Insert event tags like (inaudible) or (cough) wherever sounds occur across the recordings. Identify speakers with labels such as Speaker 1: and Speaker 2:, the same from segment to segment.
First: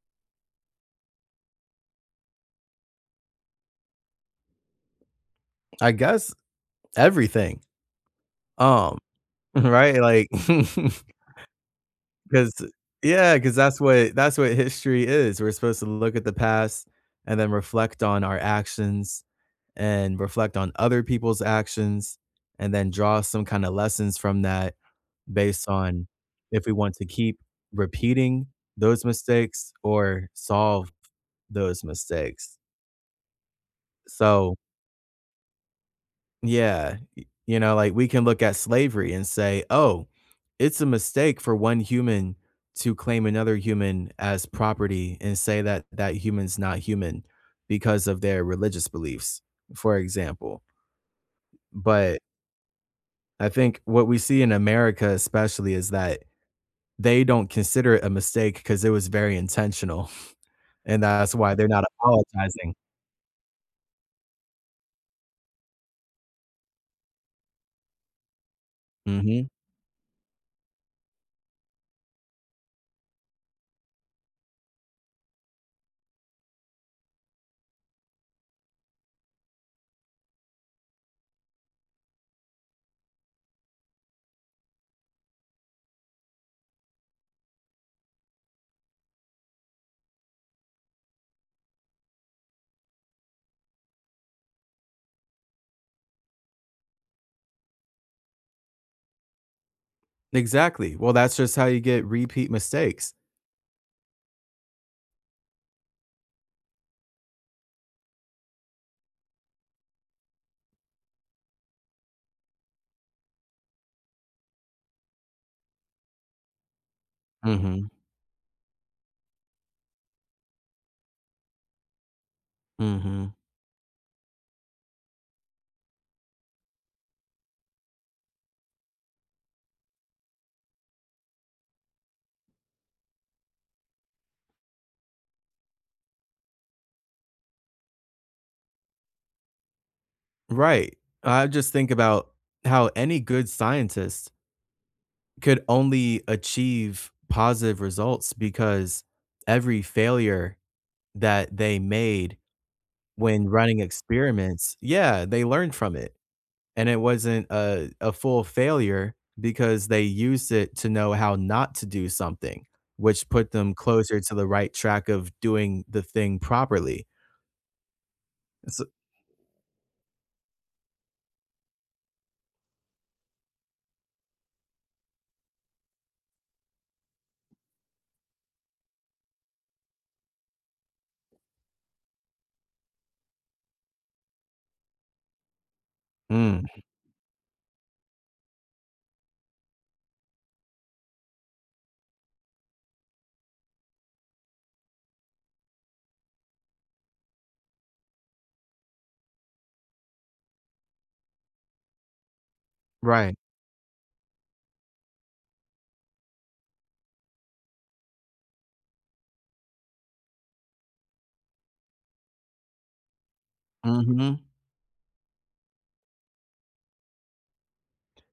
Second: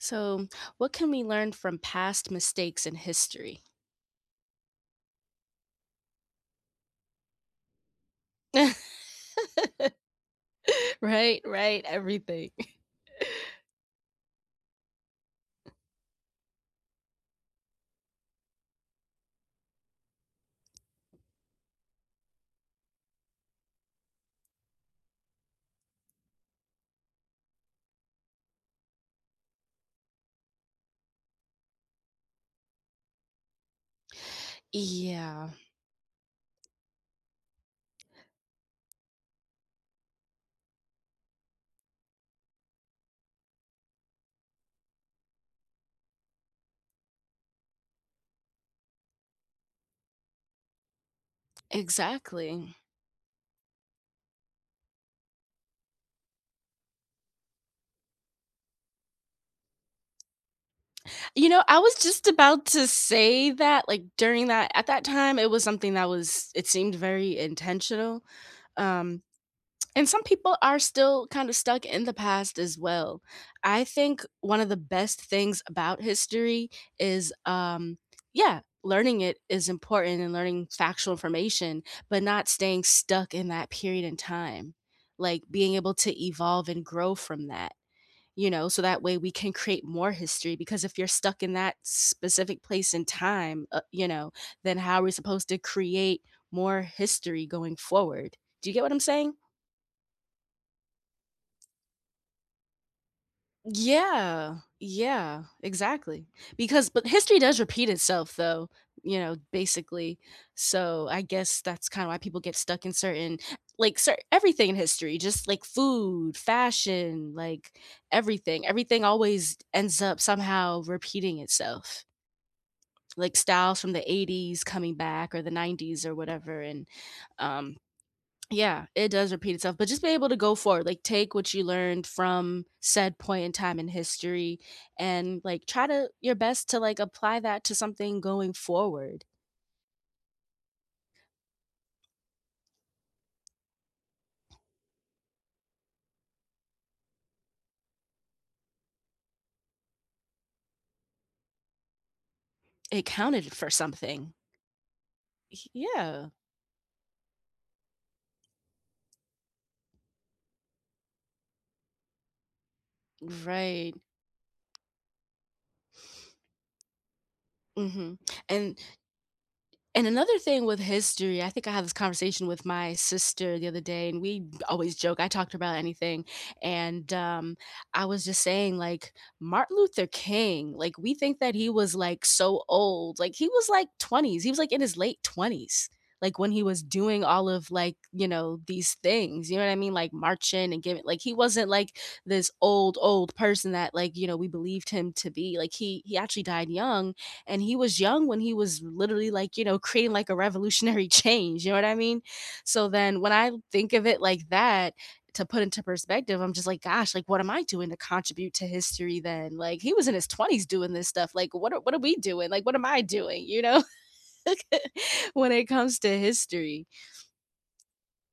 Speaker 1: So, what can we learn from past mistakes in history?
Speaker 2: I guess everything, um,
Speaker 1: (laughs)
Speaker 2: (laughs) right? Like, (laughs)
Speaker 1: Right, right, everything.
Speaker 2: because
Speaker 1: (laughs)
Speaker 2: yeah, because that's what history is. We're supposed to look at the past and then reflect on our actions and reflect on other people's actions and then draw some kinda lessons from that based on if we want to keep repeating those mistakes or solve those mistakes. So
Speaker 1: Yeah,
Speaker 2: yeah. Like, we can look at slavery and say, "Oh, it's a mistake for one human to claim another human as property and say that that human's not human because of their religious beliefs," for example. But
Speaker 1: exactly.
Speaker 2: I think what we see in America especially is that they don't consider it a mistake because it was very intentional, (laughs) and that's
Speaker 1: You
Speaker 2: why
Speaker 1: know,
Speaker 2: they're
Speaker 1: I
Speaker 2: not
Speaker 1: was just about
Speaker 2: apologizing.
Speaker 1: to say that like during that at that time it was something that was it seemed very intentional. Um
Speaker 2: Mhm.
Speaker 1: And some people are still kind of stuck in the past as well. I think one of the best things about history is, yeah, learning it is important and learning factual information, but not staying stuck in that period in time. Like being able to evolve and grow from that, you know, so that way we can create more history. Because if you're stuck in that specific place in time, you know, then how are we supposed to create more history going forward? Do you get what I'm saying?
Speaker 2: Exactly. Well, that's just how you get repeat mistakes.
Speaker 1: Yeah, yeah, exactly. Because but history does repeat itself though, you know, basically. So I guess that's kind of why people get stuck in certain like cer everything in history, just like food, fashion, like
Speaker 2: Mhm.
Speaker 1: everything. Everything always ends up somehow repeating itself.
Speaker 2: Mhm.
Speaker 1: Like styles from the 80s coming back or the 90s or whatever and um yeah, it does repeat itself, but just be able to go forward, like take what you learned from said point in time in history and like try to your best to like apply that to something going forward.
Speaker 2: Right. I just think about how any good scientist could only achieve positive results because every failure that they made
Speaker 1: It
Speaker 2: when
Speaker 1: counted for
Speaker 2: running
Speaker 1: something.
Speaker 2: experiments, yeah, they learned from it.
Speaker 1: Yeah,
Speaker 2: And it wasn't a full failure because they used it to know how not to do something, which put them
Speaker 1: right.
Speaker 2: closer to the right track of doing the thing properly.
Speaker 1: hmm And
Speaker 2: So,
Speaker 1: And another thing with history, I think I had this conversation with my sister the other day, and we always joke. I talked about anything, and I was just saying, like Martin Luther King, like we think that he was like so old, like he was like twenties. He was like in his late 20s, like when he
Speaker 2: mm,
Speaker 1: was doing all of, like you know, these things. You know what I mean? Like marching and giving. Like he wasn't like this old person that, like, you know, we believed him to be. Like he actually died young, and he was young when he was literally, like, you know, creating like a revolutionary (laughs) change, you know what I mean? So then when
Speaker 2: right.
Speaker 1: I think of it like that, to put into perspective, I'm just like, gosh, like what am I doing to contribute to history then? Like he was in his 20s doing this stuff. Like what are we doing? Like what am I doing, you know?
Speaker 2: Hmm.
Speaker 1: (laughs) When it comes to history,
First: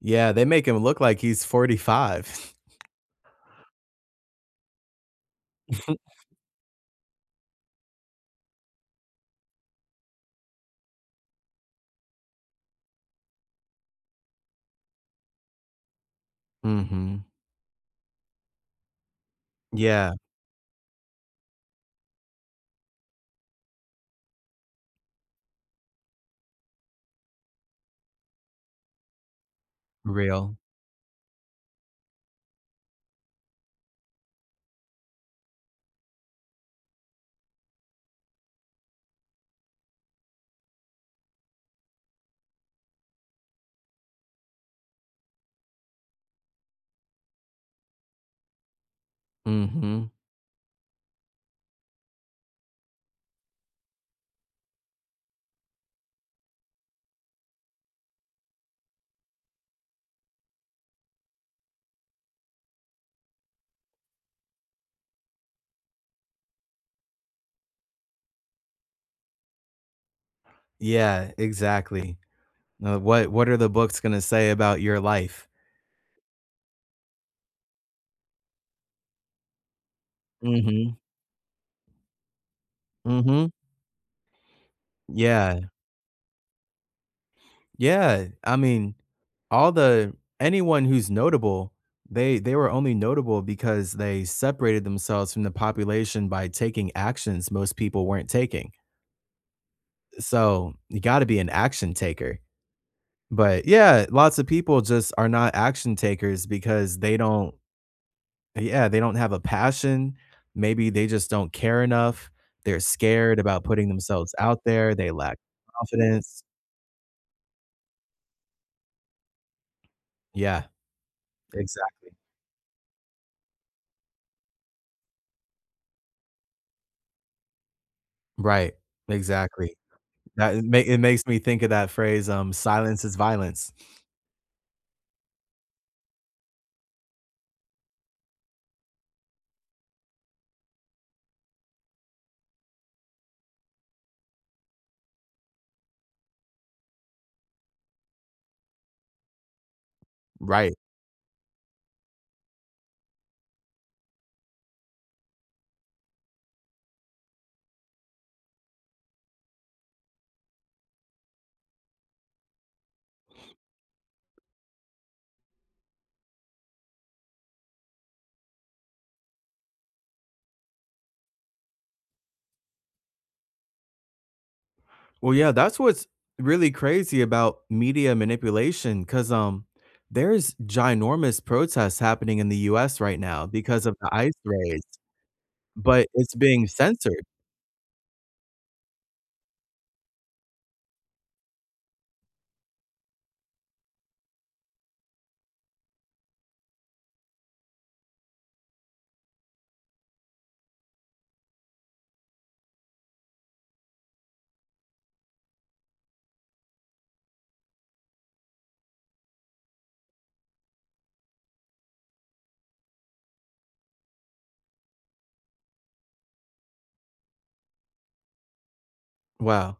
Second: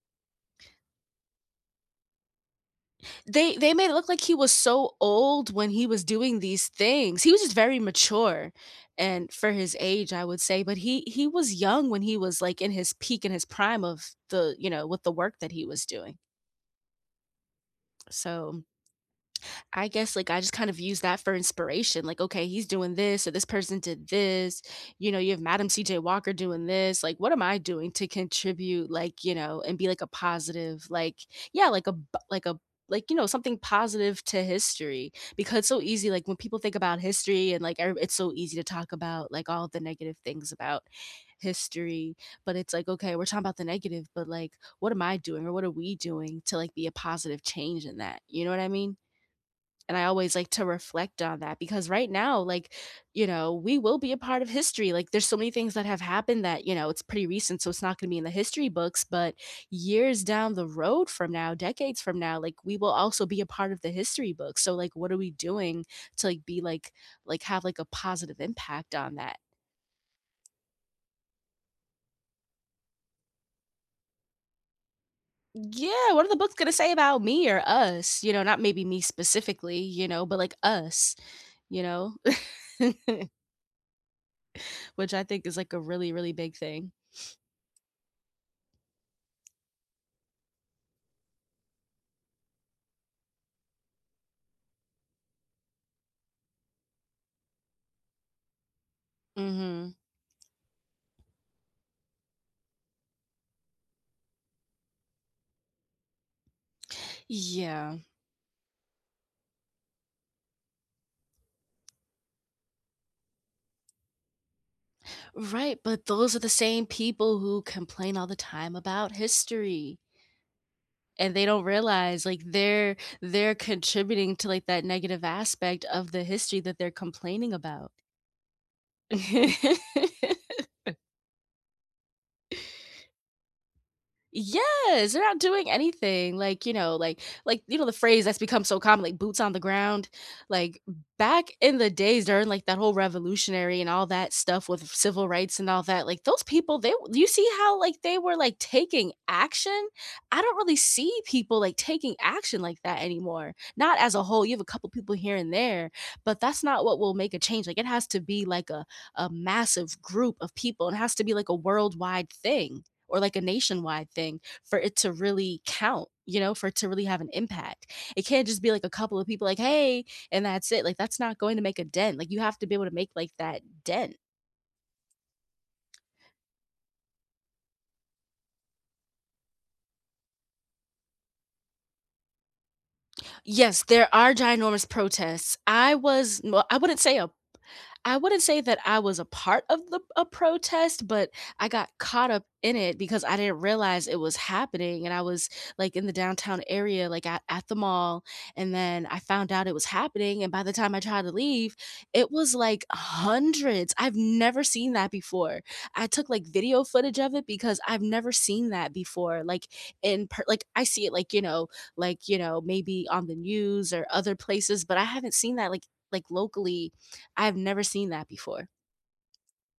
Speaker 2: Yeah, they make him look like he's 45. (laughs)
Speaker 1: they made it look like he was so old when he was
Speaker 2: (laughs)
Speaker 1: doing these things. He was just very mature and for his age, I would say, but he was young when he was, like, in his peak, in his prime of the, you know, with the work that he was doing.
Speaker 2: Mhm.
Speaker 1: So I
Speaker 2: Yeah,
Speaker 1: guess like I just kind of use that for inspiration. Like, okay, he's doing this, or this person did this. You know, you have Madam CJ Walker doing this. Like, what am I doing to contribute? Like, you know, and be like a
Speaker 2: real.
Speaker 1: positive, like yeah, like a b- like a like, you know, something positive to history because it's so easy like when people think about history and like every- it's so easy to talk about like all the negative things about history, but it's like okay, we're talking about the negative, but like what am I doing or what are we doing to like be a positive change in that, you know what I mean? And I
Speaker 2: Mhm.
Speaker 1: always like to reflect on that because right now, like, you know, we will be a part of history. Like, there's so many things that have happened that, you know, it's pretty recent. So it's not going to be in the history books, but years down the road from now, decades from now, like, we will also be a part of the history books. So, like, what are we doing to, like, be like, have like a positive impact on that?
Speaker 2: Yeah, exactly. What are the books gonna say about your life?
Speaker 1: Yeah. What are the books going to say about me or us? You know, not maybe me specifically, you know, but like
Speaker 2: Mhm.
Speaker 1: us, you know, (laughs)
Speaker 2: Mhm.
Speaker 1: which I think is
Speaker 2: Yeah.
Speaker 1: like a really, really big thing.
Speaker 2: Yeah. I mean, all the anyone who's notable, they were only notable because they separated themselves from the population by taking actions most people weren't taking.
Speaker 1: hmm
Speaker 2: So, you gotta be an action taker. But, yeah, lots of people just are not action takers because they don't.
Speaker 1: Yeah,
Speaker 2: Yeah, they don't have a passion. Maybe they just don't care enough. They're scared about putting themselves out there. They lack
Speaker 1: right. But those are
Speaker 2: confidence.
Speaker 1: the same people who complain all the time about history
Speaker 2: Yeah,
Speaker 1: and they don't
Speaker 2: exactly.
Speaker 1: realize like they're contributing to like that negative aspect of the history that they're complaining about.
Speaker 2: Right. Exactly.
Speaker 1: (laughs)
Speaker 2: That it ma it makes me think of that phrase, "Silence is violence."
Speaker 1: Yes, they're not doing anything. Like, you know, the phrase that's become so common, like boots on the ground. Like back in the days during like that whole revolutionary and all that stuff with civil rights and all that, like those people, they you see how like they were like taking action? I don't
Speaker 2: Right.
Speaker 1: really see people like taking action like that anymore. Not as a whole. You have a couple people here and there, but that's not what will make a change. Like it has to be like a massive group of people. It has to be like a worldwide thing or like a nationwide thing for it to really count, you know, for it to really have an impact. It can't just be like a couple of people like, hey, and that's it. Like, that's not going to make a dent. Like, you have to be able to make like that dent.
Speaker 2: Well, yeah, that's what's really crazy about media manipulation. Cause there's ginormous protests happening in the US right now
Speaker 1: Yes,
Speaker 2: because of
Speaker 1: there
Speaker 2: the ICE
Speaker 1: are
Speaker 2: raids,
Speaker 1: ginormous protests. I
Speaker 2: but it's
Speaker 1: was, well,
Speaker 2: being
Speaker 1: I wouldn't say
Speaker 2: censored.
Speaker 1: a I wouldn't say that I was a part of the a protest, but I got caught up in it because I didn't realize it was happening and I was like in the downtown area like at the mall and then I found out it was happening and by the time I tried to leave, it was like hundreds. I've never seen that before. I took like video footage of it because I've never seen that before. Like in per- like I see it like, you know, maybe on the news or other places, but I haven't seen that like locally I've never seen that before.
Speaker 2: Wow.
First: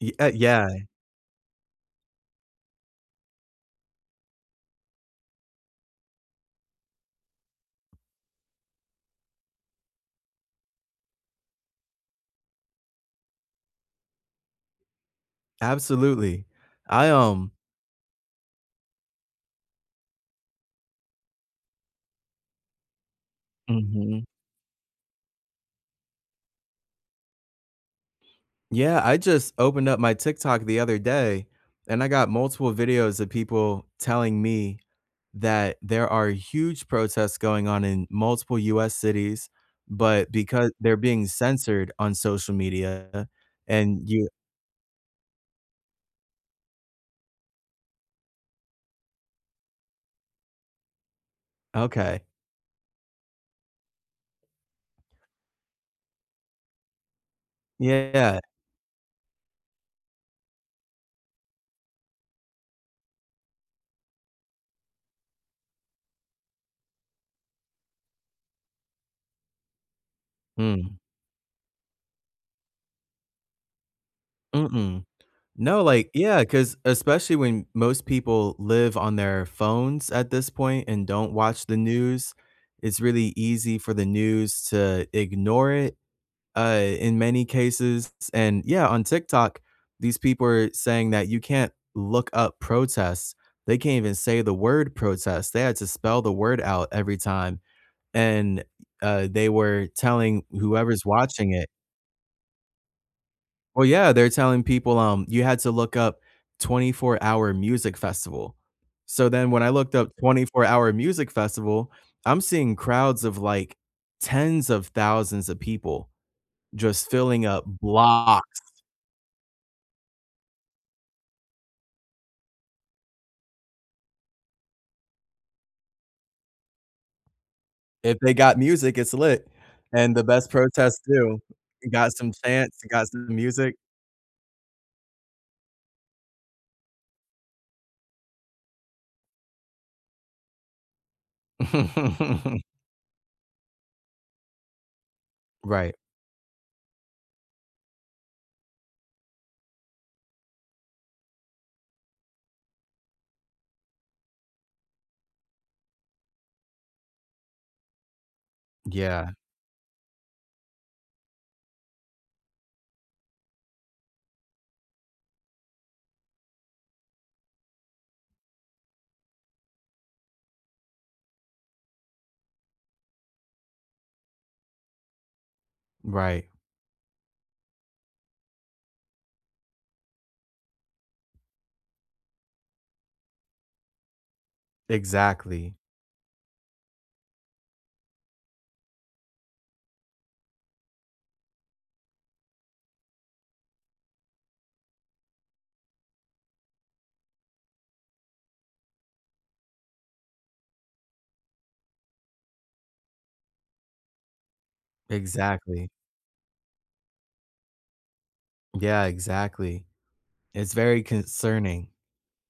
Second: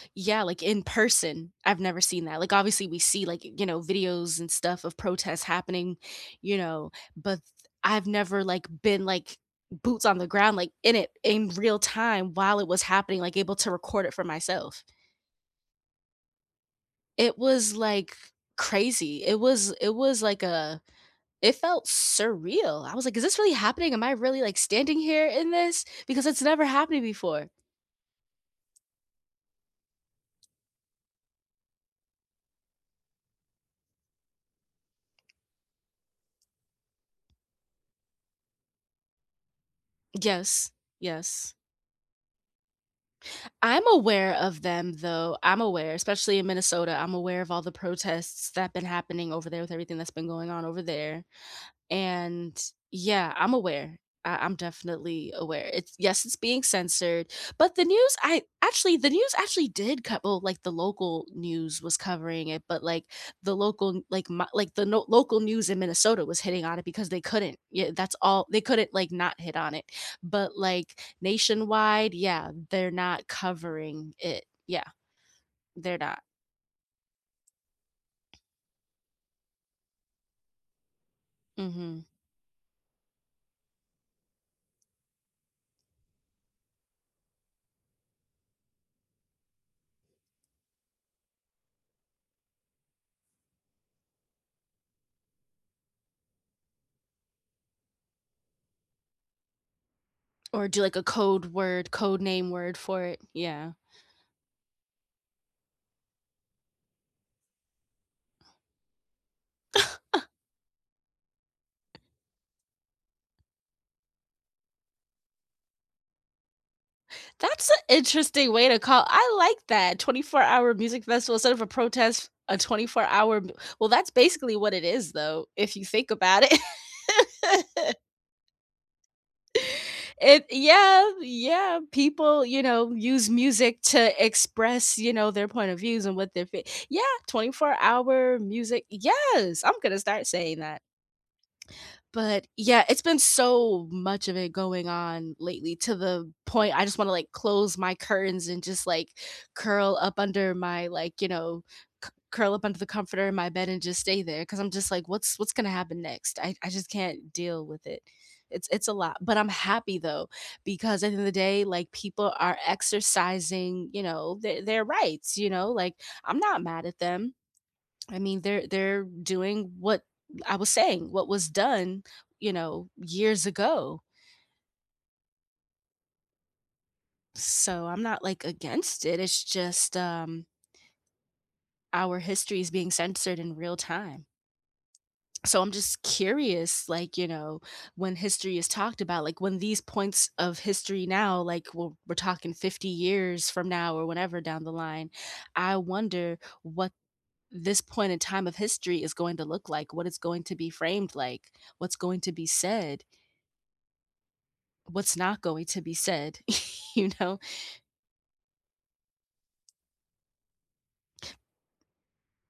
Speaker 2: Ye
Speaker 1: Yeah, like,
Speaker 2: yeah.
Speaker 1: in person, I've never seen that. Like, obviously, we see, like, you know, videos and stuff of protests happening, you know, but I've never, like, been, like, boots on the ground, like, in it in real time while it was happening, like, able to record it for myself.
Speaker 2: Absolutely. I,
Speaker 1: It
Speaker 2: um
Speaker 1: was, like, crazy. It was like a it felt surreal. I was like, "Is this really happening? Am I
Speaker 2: Mhm.
Speaker 1: really, like, standing here in this?" Because it's never happened before.
Speaker 2: Yeah, I just opened up my TikTok the other day, and I got multiple videos of people telling me that there are huge protests going on in multiple US cities, but because
Speaker 1: Yes,
Speaker 2: they're being
Speaker 1: yes.
Speaker 2: censored on social media
Speaker 1: I'm
Speaker 2: and you.
Speaker 1: aware of them though. I'm aware, especially in Minnesota. I'm aware of all the protests that have been happening over there with everything that's been going on over there.
Speaker 2: Okay.
Speaker 1: And yeah, I'm aware. I'm definitely aware. It's yes, it's being censored, but the news
Speaker 2: Yeah.
Speaker 1: I actually the news actually did cut. Well, like the local news was covering it, but like the local like my, like the no, local news in Minnesota was hitting on it because they couldn't. Yeah, that's all they couldn't like not hit on it. But
Speaker 2: Mm.
Speaker 1: like nationwide, yeah, they're not covering it. Yeah,
Speaker 2: Mm-mm. No,
Speaker 1: they're
Speaker 2: like
Speaker 1: not.
Speaker 2: yeah, because especially when most people live on their phones at this point and don't watch the
Speaker 1: hmm
Speaker 2: news, it's really easy for the news to ignore it, in many cases, and yeah, on TikTok, these people are saying that you can't look up protests. They can't even say the word protest. They had to spell the word out every time, and, they were telling
Speaker 1: Or do like a
Speaker 2: whoever's
Speaker 1: code
Speaker 2: watching it.
Speaker 1: word, code name word for it. Yeah.
Speaker 2: Well, yeah, they're telling people, you had to look up 24-hour music festival. So then when I looked up 24-hour music festival, I'm seeing crowds of, like, tens of thousands of people just filling up
Speaker 1: That's an interesting
Speaker 2: blocks.
Speaker 1: way to call I like that, 24-hour music festival instead of a protest, a 24-hour m well, that's basically what it is, though, if you think about it. (laughs)
Speaker 2: If they got music, it's lit, and the
Speaker 1: It
Speaker 2: best protests
Speaker 1: yeah,
Speaker 2: do.
Speaker 1: yeah,
Speaker 2: Got some
Speaker 1: people, you
Speaker 2: chants,
Speaker 1: know,
Speaker 2: got
Speaker 1: use
Speaker 2: some music.
Speaker 1: music to express, you know, their point of views and what they're fee yeah, 24-hour music yes, I'm gonna start saying that. But
Speaker 2: (laughs)
Speaker 1: yeah, it's been so much of it going on lately to
Speaker 2: Right.
Speaker 1: the point I just want to like close my curtains and just like curl up under my like, you know, c- curl up under the comforter in my bed and just stay there because I'm just like, what's gonna happen next? I just can't deal with it. It's a lot,
Speaker 2: Yeah.
Speaker 1: but I'm happy though because at the end of the day, like people are exercising, you know, their rights. You know, like I'm not mad at them. I mean, they're doing what I was saying, what was done, you know, years ago.
Speaker 2: Right.
Speaker 1: So I'm not like against it. It's just our history is being censored in real time. So I'm
Speaker 2: Exactly.
Speaker 1: just curious, like, you know, when history is talked about, like when these points of history now, like we're talking 50 years from now or whenever down the line, I wonder what this point in time of history is going to look like, what it's going to be framed like, what's going to be said, what's not going to
Speaker 2: Exactly.
Speaker 1: be said, (laughs) you know?
Speaker 2: Yeah, exactly. It's very concerning.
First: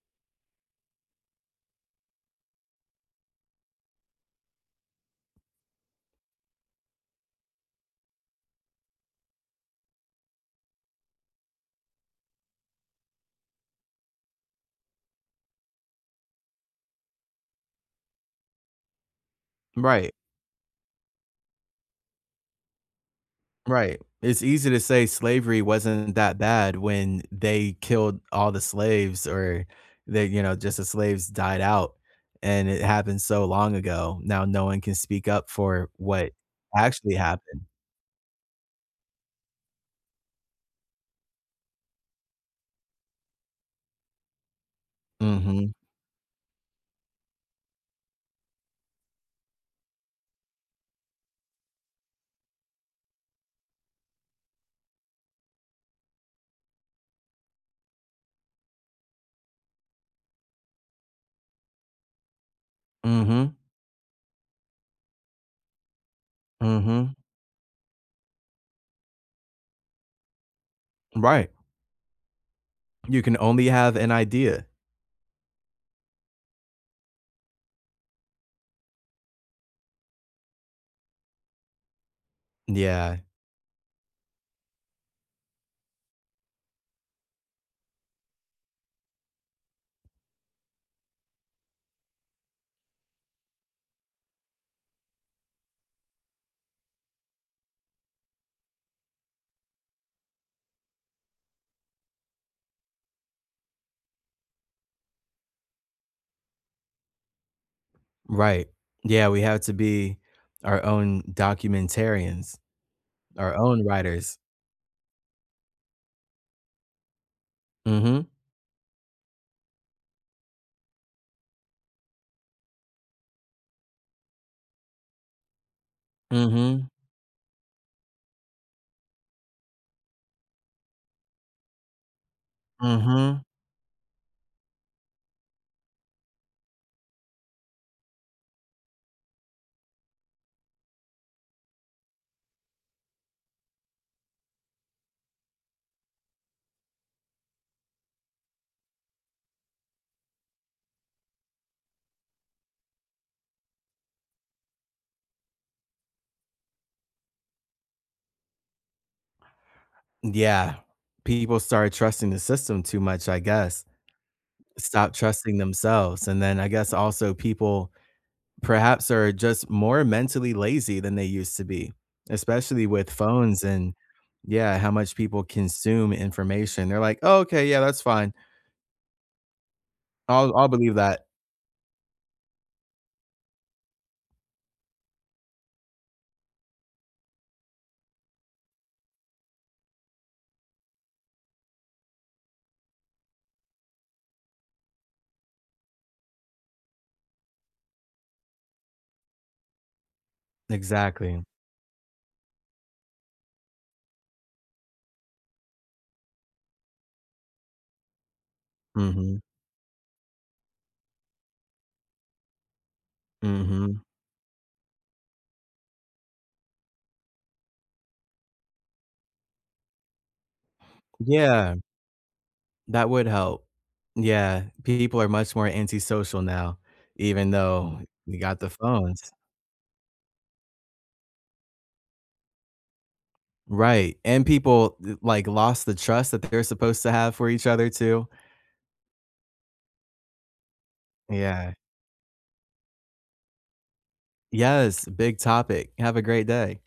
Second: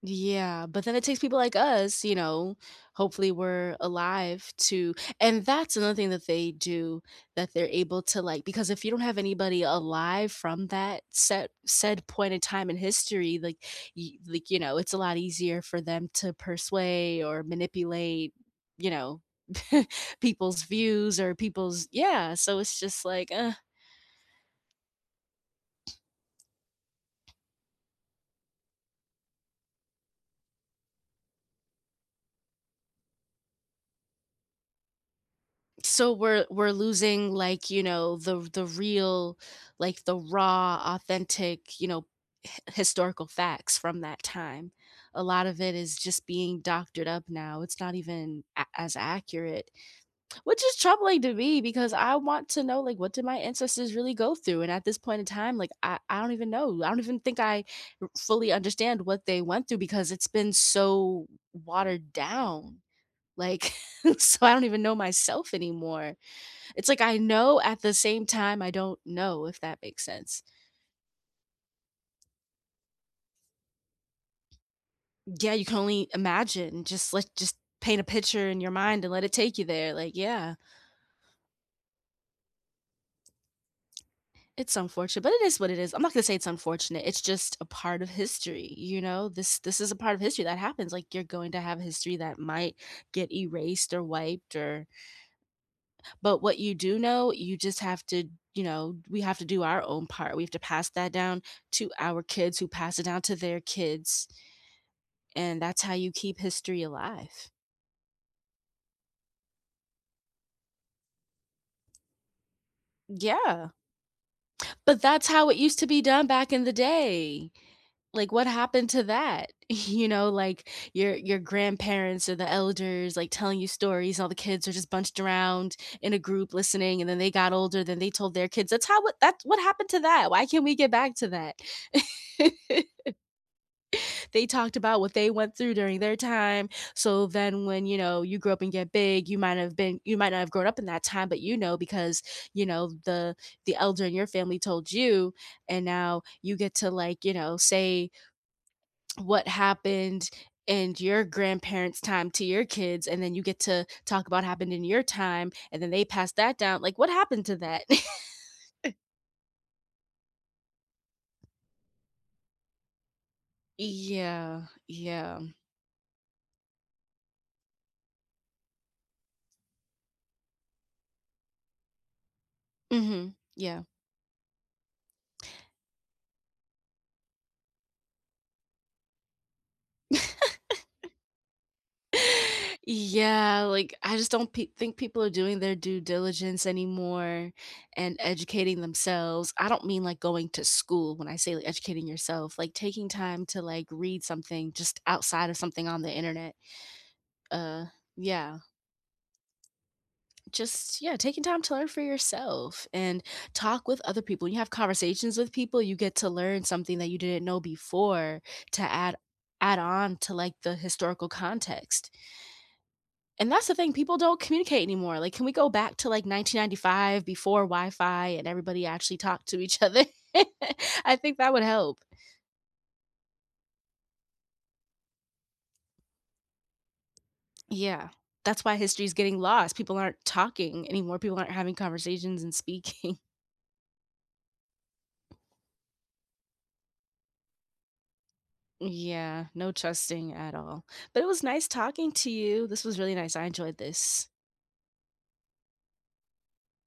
Speaker 1: Yeah, but then it takes people like us, you know, hopefully we're alive to and that's another thing that they do that they're able to like because if you don't have anybody alive from that set said point in time in history, like it's a lot easier for them to persuade or manipulate, you know, (laughs)
Speaker 2: Right.
Speaker 1: people's views or people's yeah, so it's just like
Speaker 2: Right. It's easy to say slavery wasn't that bad when they killed all the slaves or they, you know, just the slaves died out and it happened so long ago. Now no one can speak up for
Speaker 1: so
Speaker 2: what
Speaker 1: we're
Speaker 2: actually
Speaker 1: losing
Speaker 2: happened.
Speaker 1: like the real like the raw authentic historical facts from that time. A lot of
Speaker 2: Mhm.
Speaker 1: it is just being doctored up now, it's not even as accurate, which is troubling to me because I want to know like what did my ancestors really go through. And at this point in time, like I don't even know, I don't even think I fully understand what they went through because it's been so watered down,
Speaker 2: Mhm.
Speaker 1: like (laughs) so I don't even know myself anymore. It's like
Speaker 2: Mhm.
Speaker 1: I know, at the same time I don't know, if that makes sense.
Speaker 2: Right. You can only have an idea.
Speaker 1: Yeah, you can only imagine, just let just paint a picture in your mind and let it take you there, like, yeah.
Speaker 2: Yeah.
Speaker 1: It's unfortunate, but it is what it is. I'm not gonna say it's unfortunate, it's just a part of history, you know? This is a part of history that happens, like, you're going to have history that might get erased or wiped or but what you do know, you just have to you know, we have to do our own part. We have to pass that down to our kids who pass it down to their kids. And that's how you keep history alive.
Speaker 2: Right. Yeah, we have to be our own documentarians, our
Speaker 1: Yeah.
Speaker 2: own writers.
Speaker 1: But that's how it used to be done back in the day.
Speaker 2: Mhm.
Speaker 1: Like what happened to that? (laughs) You know, like your grandparents or the elders like telling you stories, all the kids are just bunched around in a group
Speaker 2: Mhm.
Speaker 1: listening, and then they got older, then they told their kids. That's what happened to that. Why can't we get back to that? (laughs)
Speaker 2: Mhm.
Speaker 1: They talked about what they went through during their time. So then when, you know, you grow up and get big, you might have been you might not have grown up in that time, but you know because, you know, the elder in your family told you, and now you get to like, you know, say what happened and your grandparents' time to your kids, and then you get to talk about happened in your time, and then they pass that down. Like, what happened to that?
Speaker 2: Yeah. People started trusting the system too much, I
Speaker 1: (laughs)
Speaker 2: guess.
Speaker 1: yeah,
Speaker 2: Stop
Speaker 1: yeah,
Speaker 2: trusting themselves, and then I guess also people perhaps are just more mentally lazy than they used to be, especially with
Speaker 1: hmm
Speaker 2: phones
Speaker 1: yeah.
Speaker 2: and yeah, how much people consume information. They're like, "Oh, okay, yeah, that's fine. I'll believe that."
Speaker 1: Yeah, like I just don't pe think people are doing their due diligence anymore and educating themselves. I don't mean like going to school when I say like educating yourself, like taking time to like read something just outside of something on the internet. Uh yeah, just yeah, taking
Speaker 2: Exactly.
Speaker 1: time to learn for yourself and talk with other people. When you have conversations with people, you get to learn something that you didn't know before to
Speaker 2: Mhm.
Speaker 1: add on to like the historical context. And that's the thing,
Speaker 2: Mhm.
Speaker 1: people don't communicate anymore. Like, can we go back to like 1995 before Wi-Fi and everybody actually talked to each other? (laughs) I think that would
Speaker 2: Yeah,
Speaker 1: help.
Speaker 2: that would help. Yeah, people are much more antisocial now, even though
Speaker 1: Yeah.
Speaker 2: we got
Speaker 1: That's
Speaker 2: the
Speaker 1: why history is
Speaker 2: phones.
Speaker 1: getting lost. People aren't talking anymore. People aren't having conversations and speaking. (laughs)
Speaker 2: Right, and people, like, lost the trust that they're supposed to have for each other too.
Speaker 1: Yeah, no trusting at all. But it was nice
Speaker 2: Yeah.
Speaker 1: talking to you. This was really nice. I enjoyed this.
Speaker 2: Yes, big topic. Have a great day.